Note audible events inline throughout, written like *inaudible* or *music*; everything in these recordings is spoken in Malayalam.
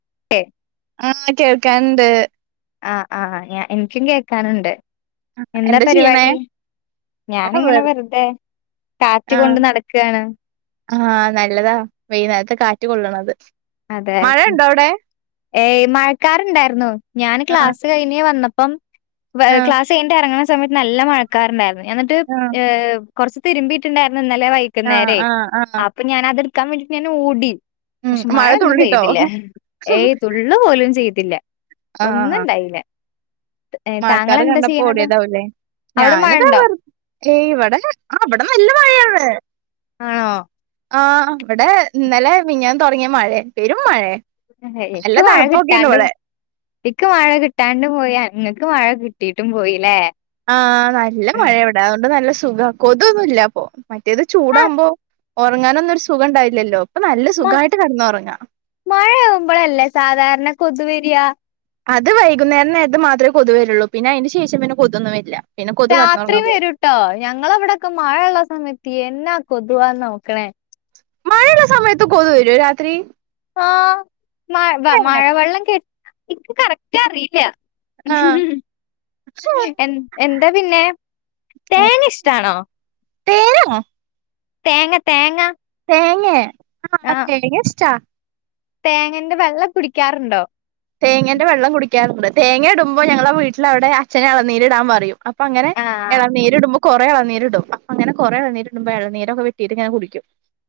*unintelligible* ആഹ് കേൾക്കണ്ട് ആഹ് ആഹ് ഞാൻ എനിക്കും കേൾക്കാനുണ്ട് എന്താ പരിപാടി ഞാനിങ്ങനെ വെറുതെ കാറ്റ് ആഹ് കൊണ്ട് നടക്കാണ് ആഹ് നല്ലതാ വൈകുന്നേരത്തെ കാറ്റ് കൊള്ളണം അതെ ഏയ് മഴക്കാറുണ്ടായിരുന്നു ഞാൻ ആഹ് ക്ലാസ് കഴിഞ്ഞ് വന്ന പ്പം ആഹ് ക്ലാസ് കഴിഞ്ഞിട്ട് ഇറങ്ങണ സമയത്ത് നല്ല മഴക്കാറുണ്ടായിരുന്നു എന്നട്ട് ആഹ് ഏഹ് കുറച്ച് തിരുമ്പിയിട്ടുണ്ടായിരുന്നു ഇന്നലെ ആഹ് വൈകുന്നേരെ ആഹ് ആഹ് അപ്പൊ ഞാൻ അത് എടുക്കാൻ വേണ്ടിട്ട് ഞാൻ ഓടി ഉം പക്ഷെ മഴ ഒന്നും തുള്ളിട്ടോ പെയ്തില്ല ഏയ് തുള്ള് പോലും ചെയ്തില്ല ആഹ് ഒന്നുണ്ടായില്ല മഴക്കാറ് കണ്ടപ്പോ ഓടിയതാവൂല്ലേ അവിടെ മഴ ഞാനതാ ഉണ്ടോ വർ ഏയ് ഇവിടെ ആഹ് ഇവിടെ നല്ല മഴാണ് ആണോ ആഹ്... ഇവിടെ ഇന്നലെ മിനിയാന്ന് തോടങ്ങിയ മഴയെ പെരും മഴയെ. എനിക്ക് മഴ കിട്ടാണ്ടും നിക്ക് മഴ കിട്ടാണ്ടും പോയ അങ്ങ്. ക്ക് മഴ കിട്ടീട്ടും പോയില്ലേ! ആഹ്.. നല്ല മഴ ഇവിടെ, അതുകൊണ്ട് നല്ല സു- ഖം കൊതുകൊന്നുല്ലാ അപ്പൊ, മറ്റേത് ആഹ് ചൂടാകുമ്പോ ഉറങ്ങാനൊന്നും ഒരു സുഖം ഉണ്ടാവില്ലല്ലോ. ഇപ്പൊ നല്ല മ.. സുഖമായിട്ട് കിടന്നുറങ്ങ മഴയാകുമ്പോളല്ലേ സാധാരണ കൊതുക് വര്യാ? അത് വൈകുന്നേരം നേർത്ത് മാത്രേ കൊതുക് വരുള്ളൂ പിന്നെ- അതിന് ശേഷം പിന്നെ കൊതുകൊന്നും വരില്ല. പിന്നെ കൊതു കടന്നുറങ്ങാൻ രാത്രിയും പോകും വരൂട്ടോ ഞങ്ങളവിടെക്കെ മഴയുള്ള സമയത്ത് യെന്ന- കൊതുവാന്നോക്കണേ. മഴയുള്ള സമയത്ത് കൊതുക് വരുവോ രാത്രി? ആഹ് മഴ മഴ വെള്ളം- കെട്ടി.. എനിക്ക് കറക്റ്റ് അറിയില്ല. ആഹ് ഉം.. ! എന്... എന്താ പിന്നെ തേങ്ങ- ഇഷ്ടാണോ? ഉം. ഉം... ! തേങ്ങ.. തേങ്ങ.. ! തേങ്ങേ.. ആഹ് തേങ്ങ ഇഷ്ടാ! തേങ്ങന്റെ വെള്ളം കുടിക്കാറുണ്ടോ? തേങ്ങന്റെ വെള്ളം കുടിക്കാറുണ്ട്. തേങ്ങ ഇടുമ്പോ ഞങ്ങളെ- വീട്ടിലവിടെ അച്ചന് അളനീരി ഇടാൻ പറയും. അപ്പോ അങ്ങനെ ആഹ് എളനീര് ഇടുമ്പോ കൊറ റെ എളനീര് ഇടും, അപ്പ അങ്ങനെ കൊറെ എളനീര് ഇടുമ്പ എളനീരൊക്കെ വെട്ടിയിട്ടു ഇങ്ങനെ കുടിക്കും.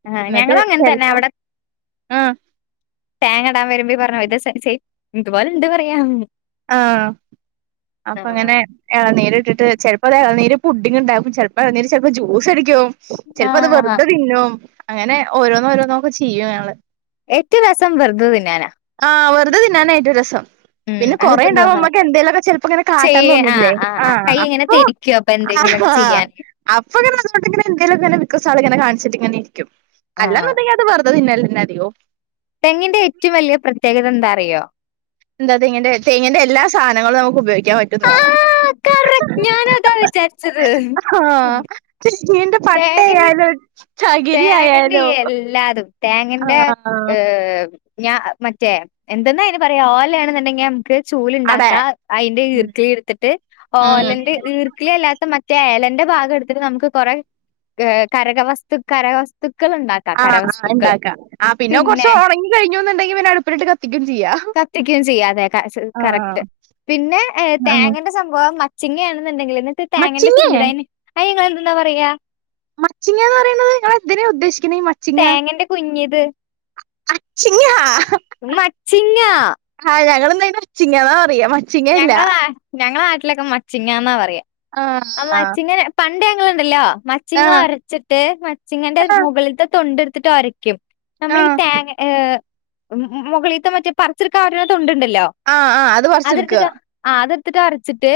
ആഹ് എന്നട്ട് ഞങ്ങളും അങ്ങനെ തന്നെ ചെലപ്പോ, അവിടെ ആഹ്.. തേങ്ങ ഇടാൻ വരുമ്പ ഈ പറഞ്ഞ- പോലെ ഇത് ചെയ് ഇത് പോലെ എന്ത് പറയും. ആഹ് അപ്പ അങ്ങനെ എളനീര് ഇട്ടിട്ട് ചെലപ്പ ദേ എളനീര്- പുഡ്ഡിംഗ് ഉണ്ടാക്കും, ചെലപ്പ- എന്തെങ്കിലും ചെലപ്പ ജ്യൂസ് അടിക്കും, ചെലപ്പോ അത് ആഹ് ആഹ് വെറുതെ തിന്നും. അങ്ങനെ ഓരോന്നോ ഓരോന്നോ- ഒക്കെ ചെയ്യും ഞങ്ങങ്ങള്. ഏറ്റവും രസം വെറുതെ തിന്നാന! ആഹ് വെറുതെ തിന്നാനായിട്ട് രസം. ഉം പിന്നെ കൊറെ അതെക്കും ഉണ്ടാവുമ്പോ- നമ്മക്ക് തോന്നാറുണ്ട് എന്തേലുമൊക്കെ ചെലപ്പോ ഇങ്ങനെ കാട്ടാന് ചെയ്യ തൊന്നില്ലേ ആ അപ്പൊ- എന്തില ഒക്കെ ആ ചെയ്യാൻ. *unintelligible* *unintelligible* ഇരിക്കും, അല്ലാന്ന് ഉണ്ടങ്കിൽ അത് വെുതെ തിന്നാലായിക്കും. തേങ്ങിന്റെ ഏറ്റവും വലിയ പ്രത്യേകത എന്താ അറിയോ? എന്താതേങ്ങിന്റെ തേങ്ങിന്റെ എല്ലാ- സാധനങ്ങളും നമുക്ക് ഉപയോഗിക്കാൻ പറ്റുന്നതാ! ആഹ് കറക്റ്റ് ഞാനും അതാ ആഹാ.. വിചാരിച്ചത് ഹാ.. ഉം ഹാ.. ! നീയന്റെ തേങ്ങൻ പട്ടയലാ. തേങ്ങന്റെ എല്ലാതും.. ആ തേങ്ങന്റെ ഏ- ഞാ.. മറ്റേ എന്തെന്നാ ഐനെ പറയാ ഓലായാണന്നുണ്ടെങ്ങ? ചൂല് അടെ ഉണ്ടാക്കാം, അതിന്റെ- ഉം ഈർക്കിളി എടുത്തിട്ട് ഉം. ഓലന്റെ- ഈർക്കിളി അല്ലാത്ത മ- *unintelligible* ഇല്ലന്റെ ഭാഗ എടുത്തിട്ട് നമുക്ക് കുറെ കരകവസ്തു കാരക്കക കരകവസ്തു *unintelligible* ആ ഉണ്ടാക്കാം ആ പിന്നെ കൊറച്ച്- ഉണങ്ങി കഴിഞ്ഞുന്നുണ്ടെങ്കി പിന്നെ അടുപ്പിലിട്ട് കത്തിക്കും ചെയ്യാ. കത്തിക്കയും ചെയ്യാതെ ആ കറക്റ്റ്! പിന്നെ ആ തേങ്ങന്റെ സംഭവം- ചിങ്ങയാണെന്നുണ്ടെങ്കിൽ, എന്നിട്ട് തേങ്ങന്റെ മച്ചിങ്ങേ കുഞ്ഞുതെങ്ങയെ- അയ്ന് നിങ്ങളെന്ത്‌ന്നാ പറയാ? മച്ചിങ്ങന്ന് പറയുന്നത്! ഞ ഇതിനെ ഉദ്ദേശി- തേങ്ങന്റെ കുഞ്ഞിത്! അച്ചിങ്ങ ആ.. മച്ചിങ്ങ ഞങ്ങള് അതിനെ- അച്ചിങ്ങ എന്നാ പറയാ! മച്ചിങ്ങയല്ല ഞങ്ങള ഞങ്ങളെ നാട്ടിലൊക്കെ- മച്ചിങ്ങന്നാ പറയാ. ആ മച്ചിങ്ങനെ പ- *unintelligible* ണ്ടല്ലോ ആ മച്ചിങ്ങ അരച്ചിട്ട് മച്ചിങ്ങന്റെ ആ മുകളിലത്തെ- തൊണ്ട് എടുത്തിട്ട് ഒരക്ക- ക്കും ആ നമ്മളീ ഈ തേങ്ങ മുകളിൽത്തെ, മറ്റേ പറച്ച്- എടുക്കനൊരു തോണ്ട് ഉണ്ട്. ആ.. ആ.. അത്! പറിച്ചെടുക്കുക അതെടുത്തിട്ടാ ആ.. അതെടുത്തിട്ട് അരച്ചിട്ട്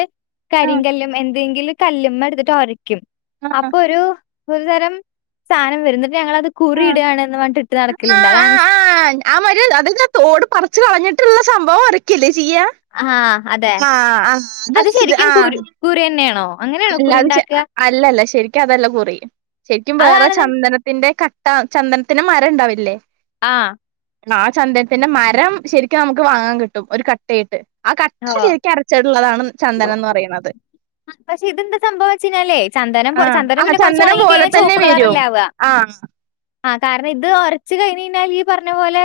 ആ കരിങ്കല്ലുമേൽ- *unintelligible* കല്ലുമ്മ എടുത്തിട്ട് ഒരക്കും ആ അപ്പൊ ഒരു ഒരു തരം സാധനം വരും ഞങ്ങളത് കുറി ആ ഇടാണ്ന്ന് പറഞ്ഞിട്ട് ഇട്ട് ആ നടക്കലുണ്ട്. ആ അതാണ് ശ് ആ ആ മര് അത് തോട് പറച്ച് കളഞ് സഭവം ഒരക്കെല്ലേ ചെയ്യാ ആ അതെ ആ ആ അത് അതരച്ചിട്ട് ശരിക്കും ആ കുരു കുറി തന്നെയാണോ അങ്ങനെയാണോ അല്ല അത് അല്ലല്ല ശരിക്കും അതെല്ല കുറി ശരിക്കും വേറെ അതാണ്ന്ന് ചന്ദനത്തിന്റെ ക ചന്ദനത്തിന് മരം ഉണ്ടാവില്ലേ ആ ആ ചന്ദനത്തിന്റെ മരം ശരിക്കും നമുക്ക് വാങ്ങാൻ കിട്ടും ഒരു കട്ടയിട്ട് ആ കട്ട ഓഹ്. ശരിക്ക അരച്ചിടുള്ളതാണ് ചന്ദന എന്ന് പറയുന്നത് ഇത് പിന്നെ ന്താ സംഭവം എന്ന് വെച്ചാലേ ചന്ദനം ചന്ദനം ആ പിന്നെ കുറച്ച് പോലെ ഉണങ്ങിക്കഴഞ്ഞാ തന്നെ ചുവപ്പ് വരും കളറല്ലാവുക ആ ആ കാരണം ഇത് ഒറച്ച് കഴിഞ്ഞഞ് കഴിഞ്ഞാൽ ഈ പറഞ്ഞ പോലെ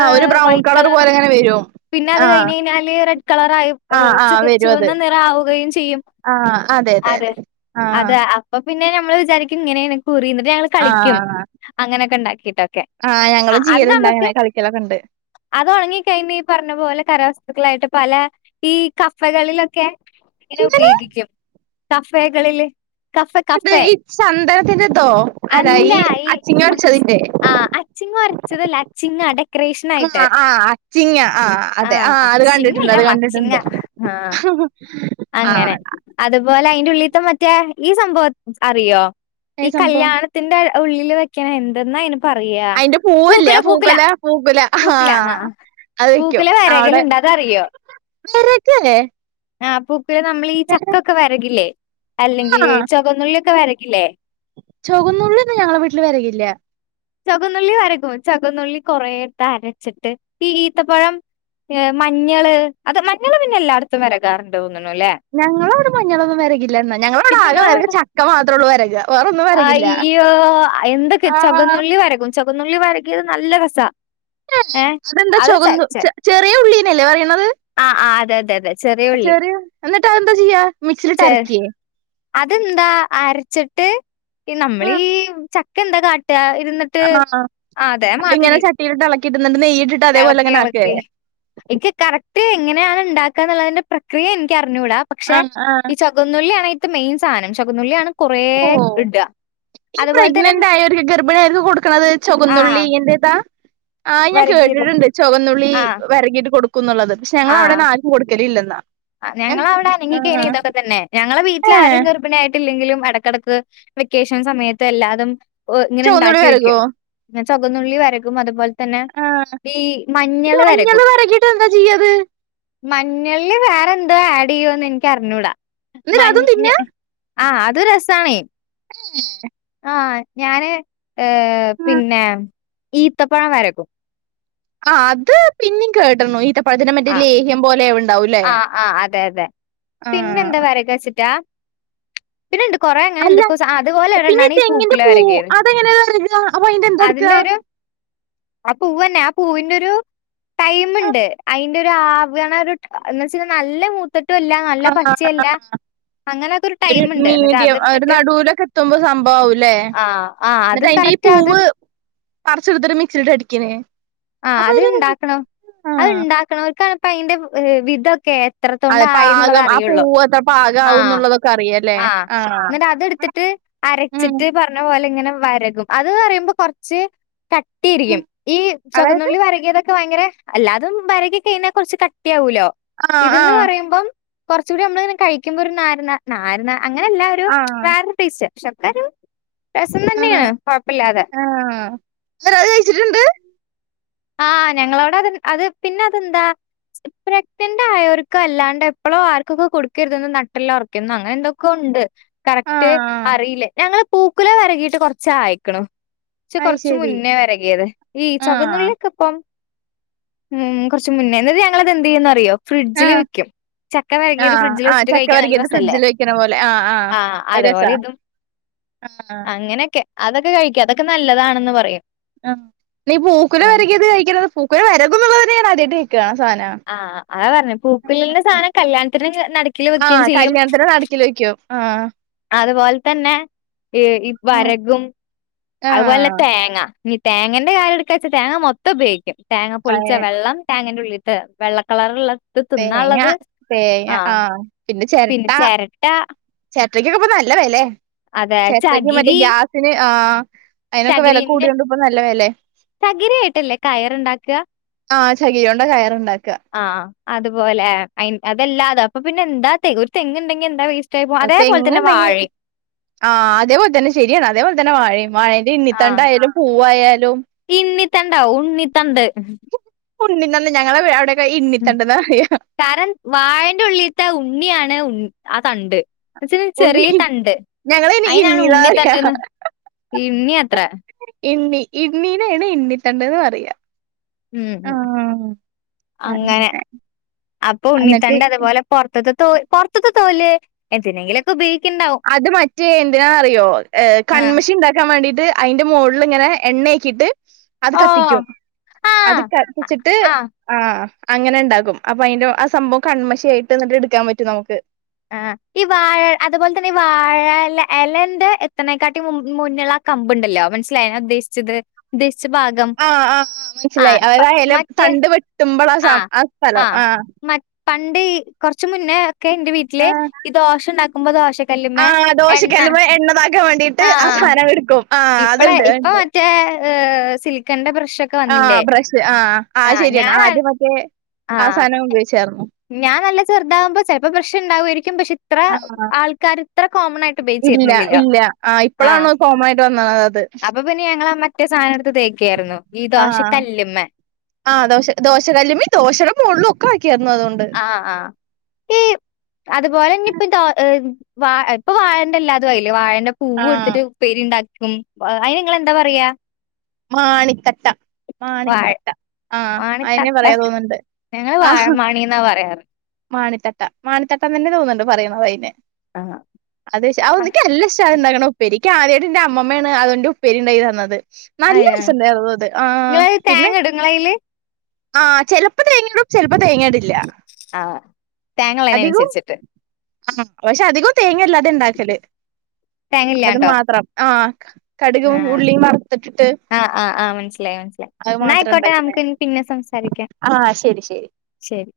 ആ ഏ ഒരു ബ്രൗൺ വൈറ്റ് കളർ പോലെ കളറും അങ്ങനെ വരും പിന്നെ അത് ആ കഴിഞ്ഞ് കഴിഞ്ഞാല് റെഡ് കളറ ആയി ആ ആ ചുവ വരും അത് ചുവന്ന നിറ ആവുകയും ചെയ്യും ആ അതെ അതെ ആ അതെ. അപ്പൊ പിന്നെ നമ്മൾ വിചാരിക്കും ഇങ്ങനേണ് കുറീന്ന് പിന്നെ ഞങ്ങൾ ആ കളിക്കും അങ്ങനെ ഒക്കെ ഉണ്ടാക്കിയിട്ടൊക്കെ ആ ഞങ്ങളും അത് ചെയ്യലുണ്ട് നമുക്ക് അങ്ങനെ കളിക്കലൊക്കെ ഉണ്ട് അത് ഉണങ്ങിക്കഴിഞ് പറഞ്ഞ പോലെ കരവസ്തുക്കളായിട്ട് പല ഈ കപ്പകളിലൊക്കെ ഇതിനെ എന്തിന് ഉപയോഗിക്കും തഫെകളില് കഫ ഇത് കഫെ ഈ ചന്ദനത്തിന്റെതോ അല്ല അല്ലാ ഈ അച്ചിങ്ങ അരച്ചതിന്റെ ആ ചിങ്ങ വരച്ചതല്ല ചിങ്ങാ ഡെക്കറേഷൻ ആ ആയിട്ട് ആ അച്ചിങ്ങ ആ അതെ അത് കണ്ടിട്ടുണ്ട് അച്ചിങ്ങല്ല അത് മ അച്ചിങ്ങ കണ്ടിട്ടുണ്ട് ആ ആ അങ്ങനെ അതുപോലെ അയിന്റെ ഉള്ളിത്ത മറ്റേ ഈ സംഭവം അറിയോ ഈ കല്യാണത്തിന്റെ ഉള്ളിൽ വെക്കണ എന്തെന്നാ അയ് അയിന്റെ പൂവല്ല പൂക്കോല പൂക്കോല ആ അത് വെക്കും പൂക്കുല അവിടെ വെരകലുണ്ട് അതറിയോ വേറെക്കല്ലെ ആ പൂക്കുല നമ്മൾ ഈ ചക്കൊക്കെ വരകില്ലേ അല്ലെങ്കിൽ ചുവന്നുള്ളിൊക്കെ വരകില്ലേ ച്ചോകുന്നുള്ളിന്നും ഞങ്ങളെ വീട്ടില് വരകില്ല ചോകുന്നുള്ളി വരകും ചോകുന്നുള്ളി കൊറയിടുത്ത് അരച്ചിട്ട് ഈ ഈത്തപ്പഴം മഞ്ഞള് അത് മഞ്ഞള് പിന്നെ എല്ലായിടത്തും വരകാറുണ്ട് തോന്നുന്നു അല്ലേ! ഞങ്ങളോട് മഞ്ഞളൊന്നും വരകില്ല എന്നാ ഞങ്ങളോവിടെ പിന്നെ ആകെ നിങ്ങളെ വര ചക്ക മാത്രേ ഉള്ളൂ വരക വേറൊന്നും വരകില്ല അയ്യോ എന്തൊക്കെ ചകന്നുള്ളി വരകും ചകന്നുള്ളി വരകിയത് നല്ല കസ ഏ അതെന്താ ചകന്നു ചെറിയ ഉള്ളീനല്ലേ പറയണുന്നത് ആഹ് ആഹ് അതെ അതെ അതെ ചെറിയ ഉള്ളി ചെറിയോ എന്നിട്ടാ എന്താ ചെയ്യാ മിക്സിലിട്ട ചെ അരക്കിയേ അതെന്താ അരച്ചിട്ട്ഈ ആ നമ്മലേളീഈ ചക്ക എന്താ കാ- ഇരുന്നിട്ട് ആ ആ അതെ അതിങ്ങനെ മാതിരി ചട്ടിയിലിട്ട് ഇളക്കിയിട്ട് എന്നിട്ട് നെയ്യിട്ടിട്ട് അതേപോലെ ഇളക്കി അങ്ങനെ ആക്ക ഇളക്കി ഇ കറ, എങ്ങനെയാണ് ഉണ്ടാക്കുക എന്നുള്ളതിന്റെ പ്രക്രിയ എനിക്ക് അറിഞ്ഞൂടാ പക്ഷെ ആഹ് ആഹ് ഈ ചുകന്നുള്ളിയാണ് മെയിൻ സാധനം ചകുനുള്ളിണ് കുറ ഓഹ് ഇടുക ഈ പ്രഗ്നന്റ് ആയ ഒരു ഗർഭിണിയ ആയിരിക്കും കൊടുക്കണത് ചുവന്നുള്ളി ആഹ് ഇങ്ങറേതാ ആഹ് ഞാൻ വരകിയത് കേട്ടിട്ടുണ്ട് ചുവന്നുള്ളി ആഹ് വരങ്ങിട്ട് കൊടുക്കുന്നുള്ളത് പക്ഷെ ഞങ്ങൾ അവിടെന്ന് ആാലും കൊടുക്കലല്ല ആ ഞങ്ങൾ അവിടെ അനങ്ങിക്കന ഇതൊക്കെ തന്നെ ഞങ്ങളെ വീട്ടിൽ ആാരും ഏഹ് ഗർഭിണിയായിട്ടില്ലെങ്കിലും ഇടക്കിടക്ക് വെക്കേഷൻ സമയത്ത് എല്ലാതും ഇങ്ങനെ ചുവന്നുള്ളി ഉണ്ടാക്കി വെരകോ വയ്ക്കും സ്ുഗന്നുള്ളി വരകും അതുപോലെ തന്നെ ആഹ് ഈ ഈ മഞ്ഞള് വരക്കും വെരകിട്ട് എന്താ ചെയ്യാത് മഞ്ഞളില് വേറെന്തോ ആഡ് ചെയ്യുവോന്ന് എനക്ക് അറിഞ്ഞൂടാ ഇന്ന് രാഗം മഞ്ഞ പിന്നെ ആഹ് അത്ൊ രസമാണ്േ ഉ ആ ഞാന് ഏർ പിന്നെ ഈത്തപ്പഴം വരക്കും ആ അത് പിന്നെ കേട്ടണു ഇത അപ്പഴത്തിെ മറ്റി ആഹ് ലേഹ്യം പോലെ ഉണ്ടാവൂല്ലേ ആഹ് ആഹ് അതെ അതെ പിന്നെ ആഹ പിന്നെ ഉണ്ട് കൊറെ അങ്ങനെ അല്ല എക്കോ അതുപോലെ പിന്നെ ഒണ്ണാണ് ഈ തെങ്ങിന്റെ പൂക്കില പൂവ് വരകിയത് അതെങ്ങനെ വെരക അപ്പൊ അയിന്റെ എന്താ എടുക്ക അതിന്റെ ആ പൂവന്നെ ആ പൂവിന്റെരു ടൈമുണ്ട് അയിന്റെറെ ഒരു ആവണ ഒരു എന്ന് വെച്ചൽ നല്ല മൂത്തട്ടും അല്ല നല്ല പച്ചല്ല ആഹ് അങ്ങനെൊക്കെ ഒരു ടൈമുണ്ട് എന്നിട്ട് മീഡിയം ഒരു അതെടുത്തിട്ട് നടൂലൊക്കെ എത്തുമ്പോ സംഭവാവൂലേ ആ ആ് അത തറ്റാത പറി ച്ചെടുത്ത മിക്സിീട്ട് അടിക്കണേ ആ അപ്പൊ ഒരു അത്ണ്ടാക്കണോ അത്ണ്ടാക്കണംക്കണപ്പ അതിന്റെ വിധൊക്കെ എത്രത്തോണ്ട അതെ ആയി എന്നുള്ളത പാകം ആ അറിയുള്ളൂ പൂവ് എത്ര പാകാവും ആഹ എന്നുള്ളതൊക്കെ അറിയല്ലേ ആ ആഹ് എന്നിട്ട് അതെടുത്തിട്ട് ഉം അരച്ചിട്ട് പറഞ്ഞ പോലെ ഇങ്ങനെ വരകും അത് പറയുമ്പോ കുറച്ച് കട്ടിയിരിക്കും ഉം ഈ അതായത് ചകന്നുള്ളി വരകിയതൊ ഭയങ്കര അല്ലാതും വരകി കഴിഞ്ഞാ കുറച്ച് കട്ടിയ ആാവൂലോ ആഹ് ഇതന്ന് ആഹ് പറയുമ്പം കുറച്ചൂടി നമ്മള ഇങ്ങനെ കഴിക്കുമ്പോാരാരുന്ന അങ്ങനെല്ല ഒരുീ ആഹ് പക്ഷക്കരും രസം ആഹ് തന്നെയാണ് കുഴപ്പില്ലാതെ ആഹ് എന്നിട്ട് അത് കഴിച്ചിട്ടുണ്ട് ആഹ് ഞങ്ങളവിടെ അത് അത് പിന്നെ അതെന്താ? പ്രക്ന്റെ ആയോർക്ക അല്ലാണ്ട് എപ്പോഴും ആർക്കൊക്കെ കൊടുക്കരുത നട്ടല്ല ഉറക്കുന്നു അങ്ങനെ എന്തൊക്കെ ഉണ്ട് കറക്റ്റ് ആഹ് അറിയില്ലേ ഞങ്ങള് പൂക്കുലം വരകിട്ട് കൊറച്ച ആയക്കണ പക്ഷെ അത് കൊറച്ച ശരി മുന്നേ വരകിയത് ഈ ആഹ് ചകന്നുള്ളി ഉ കുറച്ച് മുന്നേുന്നത് ഞങ്ങളത് എന്ത് ചെയ്യന്ന് അറിയോ ഫ്രിഡ്ജില് ആഹ് വിക്കും ചക്ക വരകിയത് ആഹ് ഫ്രിഡ്ജിൽ ആഹ് വെച്ചിട്ട് ചക്ക കഴിക്കാൻ നല്ല വരകിയത് രസല്ലേ ഫ്രിഡ്ജിൽ വെക്കണ പോലെ ആഹ് ആഹ് ആഹ അത് രസാ അതപോലെ ഇതും ആഹ് അങ്ങനെയൊക്കെ അതൊക്കെ കഴിക്കും അതൊക്കെ നല്ലതാണെന്ന് പറയും ആ നീ പൂക്കലം ആഹ് വരകിയത് കഴിക്കണ പൂക്കലം വരകുന്നുള്ള തന്നെ ഞൻ അടട്ട് കേക്ക ആഹ് അതാ പറഞ്ഞെ പൂക്കുലിന്റെ സാധനം കല്യാണത്തിന് നടുക്കില് ആഹ വെക്കുകയും ചെയ്യും കല്യാണത്തിന നടക്കിൽ വെക്കോ ആഹ അതുപോലെ തന്നെ ഈ വരകും അതുപോലെ ആഹ് തേങ്ങ തേങ്ങന്റെ കാല എടുക്കാച്ചാ തേങ്ങ മൊത്തം ഉപയോഗും തേങ്ങ അതെ പൊളിച്ച വെള്ളം തങ്ങേ് ഉള്ള ് വെള്ളക്കളറ ഉള്ള തേങ്ങ തേങ്ങ ആഹ പിന്നെ ചിരട്ട *unintelligible* നല്ല വെലെ അതെ ചേര്റ്റക്ക് മറ്റേ ചകിരി ഗ്യാസിന് ആ.. അയിനൊക്കെ വെല ചകിരിന്റെ കൂടിയോണ്ട് ഇപ്പൊ നല്ല വേലെ. ചകിരിയായിട്ടല്ലേ കയറുണ്ടാക്കുക ആ.. ചകിരിയോണ്ട കയറ്ണ്ടാക്കാ. ആ അതുപോലെ ഐൻ അതല്ലാതെ അപ്പൊ പിന്നെ എന്താ തെൻ ഒരു തെങ്ങുണ്ടെങ്കി എന്താ വേസ് ഒ തെങ്ങുണ്ടെങ്കി ആ.. അതേപോൽ തന്നെ ശെരിയാണ് അതേപോൽ തന്നെ വാഴയിം. വാഴന്റെ ആ ഇണ്ണിത്തണ്ടായാലും പൂവായാലും. ഇണ്ണിത്തണ്ടാവും ഉണ്ണിത്തണ്ട് *unintelligible* ഞങ്ങളെ. *unintelligible* ഉം ഇണ്ണിത്തണ്ട്ന്നാ പറയാ കാരം വാഴന്റെ ഉള്ളിൽത്തെ ഉണ്ണിയാണ് ഉൺ ആ തണ്ട്. ച്ക്ക് ചെറീ ഉണ്ണി തണ്ട് ഞങ്ങളയ്ന് അയിനാണ് ഇണ്ണീന്നാ പറയാ ഉണ്ണിത്തണ്ട്ന്ന്. ഇണ്ണ്യാത്രേ. ഇണ്ണി ഇണ്ണീനേണ് ഇണ്ണിത്തണ്ട്ന്ന് പറയാ. ഉം ഉ. ആഹ് അങ്ങനെ അപ്പൊ അന്നിട്ട് ഉണ്ണിത്തണ്ട് അത്പോലെ പൊറത്ത്തെ തൊ പൊർത്ത്തെ തോല് എന്തിനെങ്കിലൊക്കെ ഉപയോ അത് മറ്റേ എന്തിനാ അറിയോ ഏ ആഹ് കണ്മശി ഇണ്ടാക്കാൻ വേണ്ടീട്ട്. അയിന്റെ മോളിൽങ്ങനെ എണ്ണേക്കിയിട്ട്. അത് ഓ കത്തിക്കും അത് ആഹ് കത്തിച്ചിട്ട് ആഹ് ആഹ്. അങ്ങനെ ഇണ്ടാക്കും അപ്പൊ അതിന്റെ ആ സംഭവം കണ്മശി ആയിട്ട് ന്നിട്ട് ഇടുക്കാൻ പറ്റും നമുക്ക്. ആ ഈ വാഴ അതുപോലെ തന്നെ ഈ വാഴല എലന്റെ എത്ത്നേക്കാട്ടി മു മുന്നള്ളാ. കമ്പുണ്ടല്ലോ മനസ്സിലായ ഞാൻ ഉദ്ദേശിച്ചത്. *unintelligible* ആഹ് ആ ആ് മനസ്സിലായി ആഹ് അവരാ എല മറ്റേ തണ്ട് വെട്ടും മ്പളാ സം ആഹ് ആ സ്ഥലം ആഹ്. പണ്ട് കൊറ്ച് മുന്നേ ഒക്കെ ന്റെ വീട്ടില് ആഹ് ഇത് ദോശ ഇണ്ടാക്കുമ്പോ ദോശ് ച്ച കല്ല്മേ ആഹ് എണ്ണ ദോശക്കല്ലുമ്മെ എണ്ണതാക്കാൻ വേണ്ടിട്ട് ആ ആഹ. സാനം എടുക്കും ആഹ് ഇപ്പളെ അത്ണ്ട് ഇപ്പൊ അത്ണ്ട് മറ്റേ ഹ്.. സിൽക്കന്റെ ബ്ര ആഹ് ബ്രഷ് ആ അ ഹ് ഞാൻ ശെരിയാണ്. മറ്റേ ആ ആഹ് സാനം ഉപയോഗിച്ചർന്നു. ഞാൻ നല്ല ചെറുതാകുമ്പോ ചെലപ്പോ ബ്രഷ് ണ്ടാവോരിക്കും പക്ഷെ ഇത്ര ആഹ് ആൾക്കാര് ത്ര കോമൺ ആയിട്ട് ഇല്ല ഉപോഗിച്ചിരുന്നിലില്ല. ഇല്ല ആഹ് ആ ഇപ്പളാണ് കോമൺ ആയിട്ട് വന്നത് അത് അപ്പൊ പിന്നെ ഞങ്ങള മറ്റേ സാ സാനെടുത്ത് തേക്കയായിരുന്നു ഈ ദോശക്കല്ല്മെ. ആഹ് ദോശ ദോശകല്ല്മി ദോശടെ മോളിലും ഒക്കെ വെ ആഹ ആഹ് ഈ അതുപോലെന്നെ ഇപ്പത ഹ് വാ ഇപ്പൊ വാഴന്റെ എല്ലാതും ആയില്ലേ. വാഴന്റെ ആ പൂവ് ഇട്ത്തിട്ട് പ്പേരിണ്ടാ ഹ്മ് അയിന് ങ്ങളെന്താ പറയാ? മാണിത്തട്ട വാഴ മാണിത്തട്ട. ആഹ അയിനേ മാണിത്തട്ട പറയാ തോന്നുണ്ട്. ഞങ്ങള് ആഹ്. വാഴമാണിന്നാ പറയാറ് മാണിത്തട്ട മാണിത്തട്ടന്ന് തന്നെ തോന്നുണ്ട് പറയുണത് അയിന്. ആഹ് അതെ ശ അഒന്ന്ക്കെ നല്ല ഇഷ്ടം ഉണ്ടാകണം ഉപ്പേരി ക്കാദ്യാ ത് ന്റെ അമ്മമ്മേണ് അതിന്റെ ഉപ്പേരി ഉണ്ടാക്കി തന്നത്. നല്ല അയ്യോ സണ്ടായിരുന്നു അത് ആഹ് നിങ്ങള് പിന്നെ. തേങ്ങ ഇടും നിങ്ങളയില് ആഹ് ചെലപ്പോ തേങ്ങിടും ചെലപ്പോ തേങ്ങടില്ല. ആഹ് തേങ്ങളയിന് അൻസര്ച്ചിട്ട്. ആ പക്ഷെ അധികം തേങ്ങില്ല ത്ണ്ടാക്കല് തേങ്ങ അത് ഇല്ലാണ്ടോ മാത്രം ആ കടുകും ഉള്ളിയും വ ആ.. ആ.. ആഹ് മനസ്സിലായി മനസ്സിലായി അത് മാത്രം എന്നായിക്കോട്ടെ ഉണ്ടാക്കുന്നേ നമുക്ക് പിന്നെ സംസാരിക്കാം. ആ ശരി ശരി ശെരി.